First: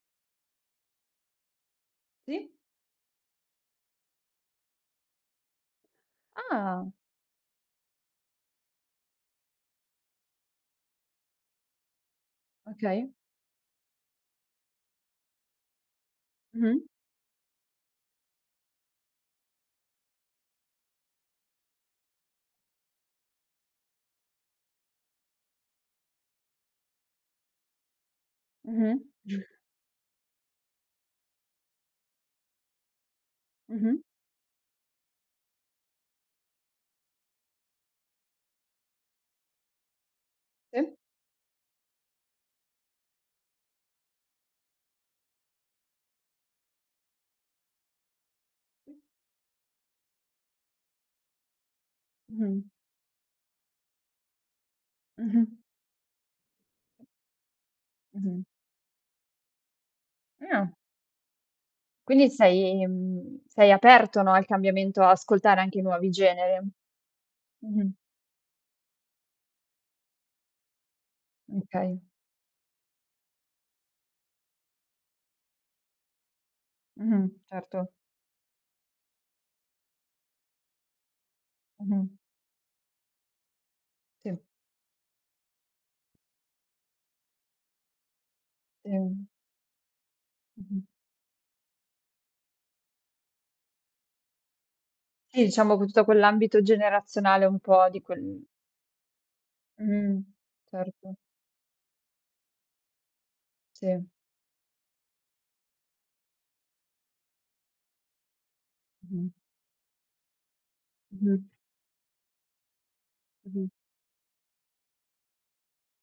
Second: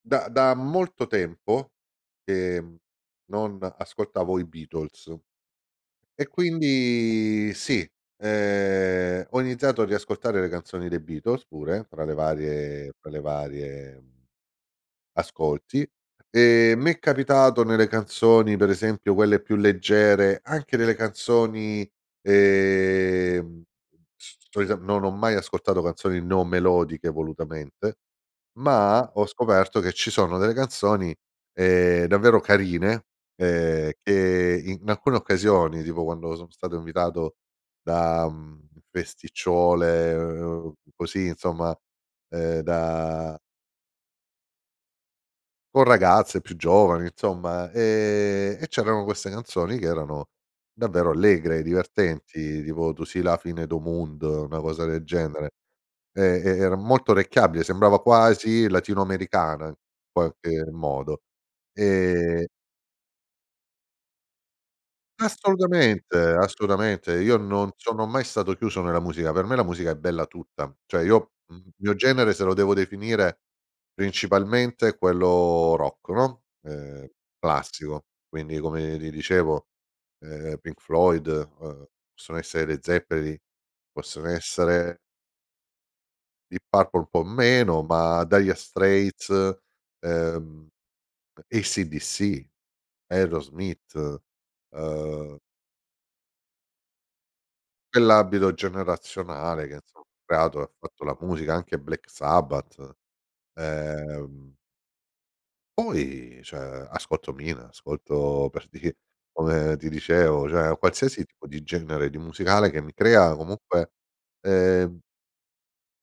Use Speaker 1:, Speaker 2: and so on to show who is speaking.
Speaker 1: Da da molto tempo,
Speaker 2: Sì.
Speaker 1: ehm, non ascoltavo i Beatles. E
Speaker 2: Ah!
Speaker 1: quindi sì, ehm, ho iniziato a riascoltare le canzoni dei Beatles pure, fra le varie fra
Speaker 2: Okay.
Speaker 1: le varie ascolti e
Speaker 2: Mh-mh.
Speaker 1: m'è capitato nelle canzoni, per esempio quelle più leggere, anche nelle canzoni ehm c cioè no, non ho mai ascoltato canzoni non melodiche volutamente, ma
Speaker 2: Mh-mh.
Speaker 1: ho scoperto che ci sono delle canzoni ehm, davvero carine ehm,
Speaker 2: Mh-mh.
Speaker 1: che in alcune occasioni, tipo quando sono stato invitato da festicciole, ehm,
Speaker 2: Sì.
Speaker 1: così insomma, ehm da Con ragazze più giovani insomma e e c'erano queste canzoni che erano davvero allegre, divertenti
Speaker 2: Mh-mh.
Speaker 1: tipo Tu si la fine do' munno, una cosa del genere.
Speaker 2: Mh-mh.
Speaker 1: E e era molto orecchiabile, sembrava
Speaker 2: Mh-mh.
Speaker 1: quasi latino americana, in qualche
Speaker 2: Ah.
Speaker 1: modo.
Speaker 2: Quindi
Speaker 1: E
Speaker 2: sei mhmm, sei aperto no al cambiamento, ascoltare anche i nuovi
Speaker 1: Assolutamente
Speaker 2: generi?
Speaker 1: assolutamente. Io non
Speaker 2: Mh-mh.
Speaker 1: sono mai stato chiuso nella musica, per me la musica è bella tutta. Cioè io, il mio
Speaker 2: Okay.
Speaker 1: genere se lo devo definire principalmente è quello rock, no, ehm,
Speaker 2: Mh-mh, certo.
Speaker 1: classico, quindi come ti dicevo ehm, Pink Floyd uhm,
Speaker 2: Mh-mh.
Speaker 1: possono essere i Led Zeppelin, possono
Speaker 2: Sì.
Speaker 1: essere Deep Purple un po' meno, ma Dire
Speaker 2: Sì.
Speaker 1: Straits, ehm,
Speaker 2: Mh-mh.
Speaker 1: AC/DC, Aerosmith, ehm
Speaker 2: Sì, diciamo con tutto quell'ambito generazionale un po' di quel
Speaker 1: Quell'ambito generazionale che insomma ha
Speaker 2: Mh-mh.
Speaker 1: creato e fatto
Speaker 2: Certo.
Speaker 1: la musica anche Black Sabbath.
Speaker 2: Sì.
Speaker 1: Ehm. Poi cioè ascolto Mina, ascolto per dire
Speaker 2: Mh-mh.
Speaker 1: come ti dicevo, cioè qualsiasi tipo
Speaker 2: Mh-mh.
Speaker 1: di genere di musicale che mi crea
Speaker 2: Mh-mh.
Speaker 1: comunque, ehm.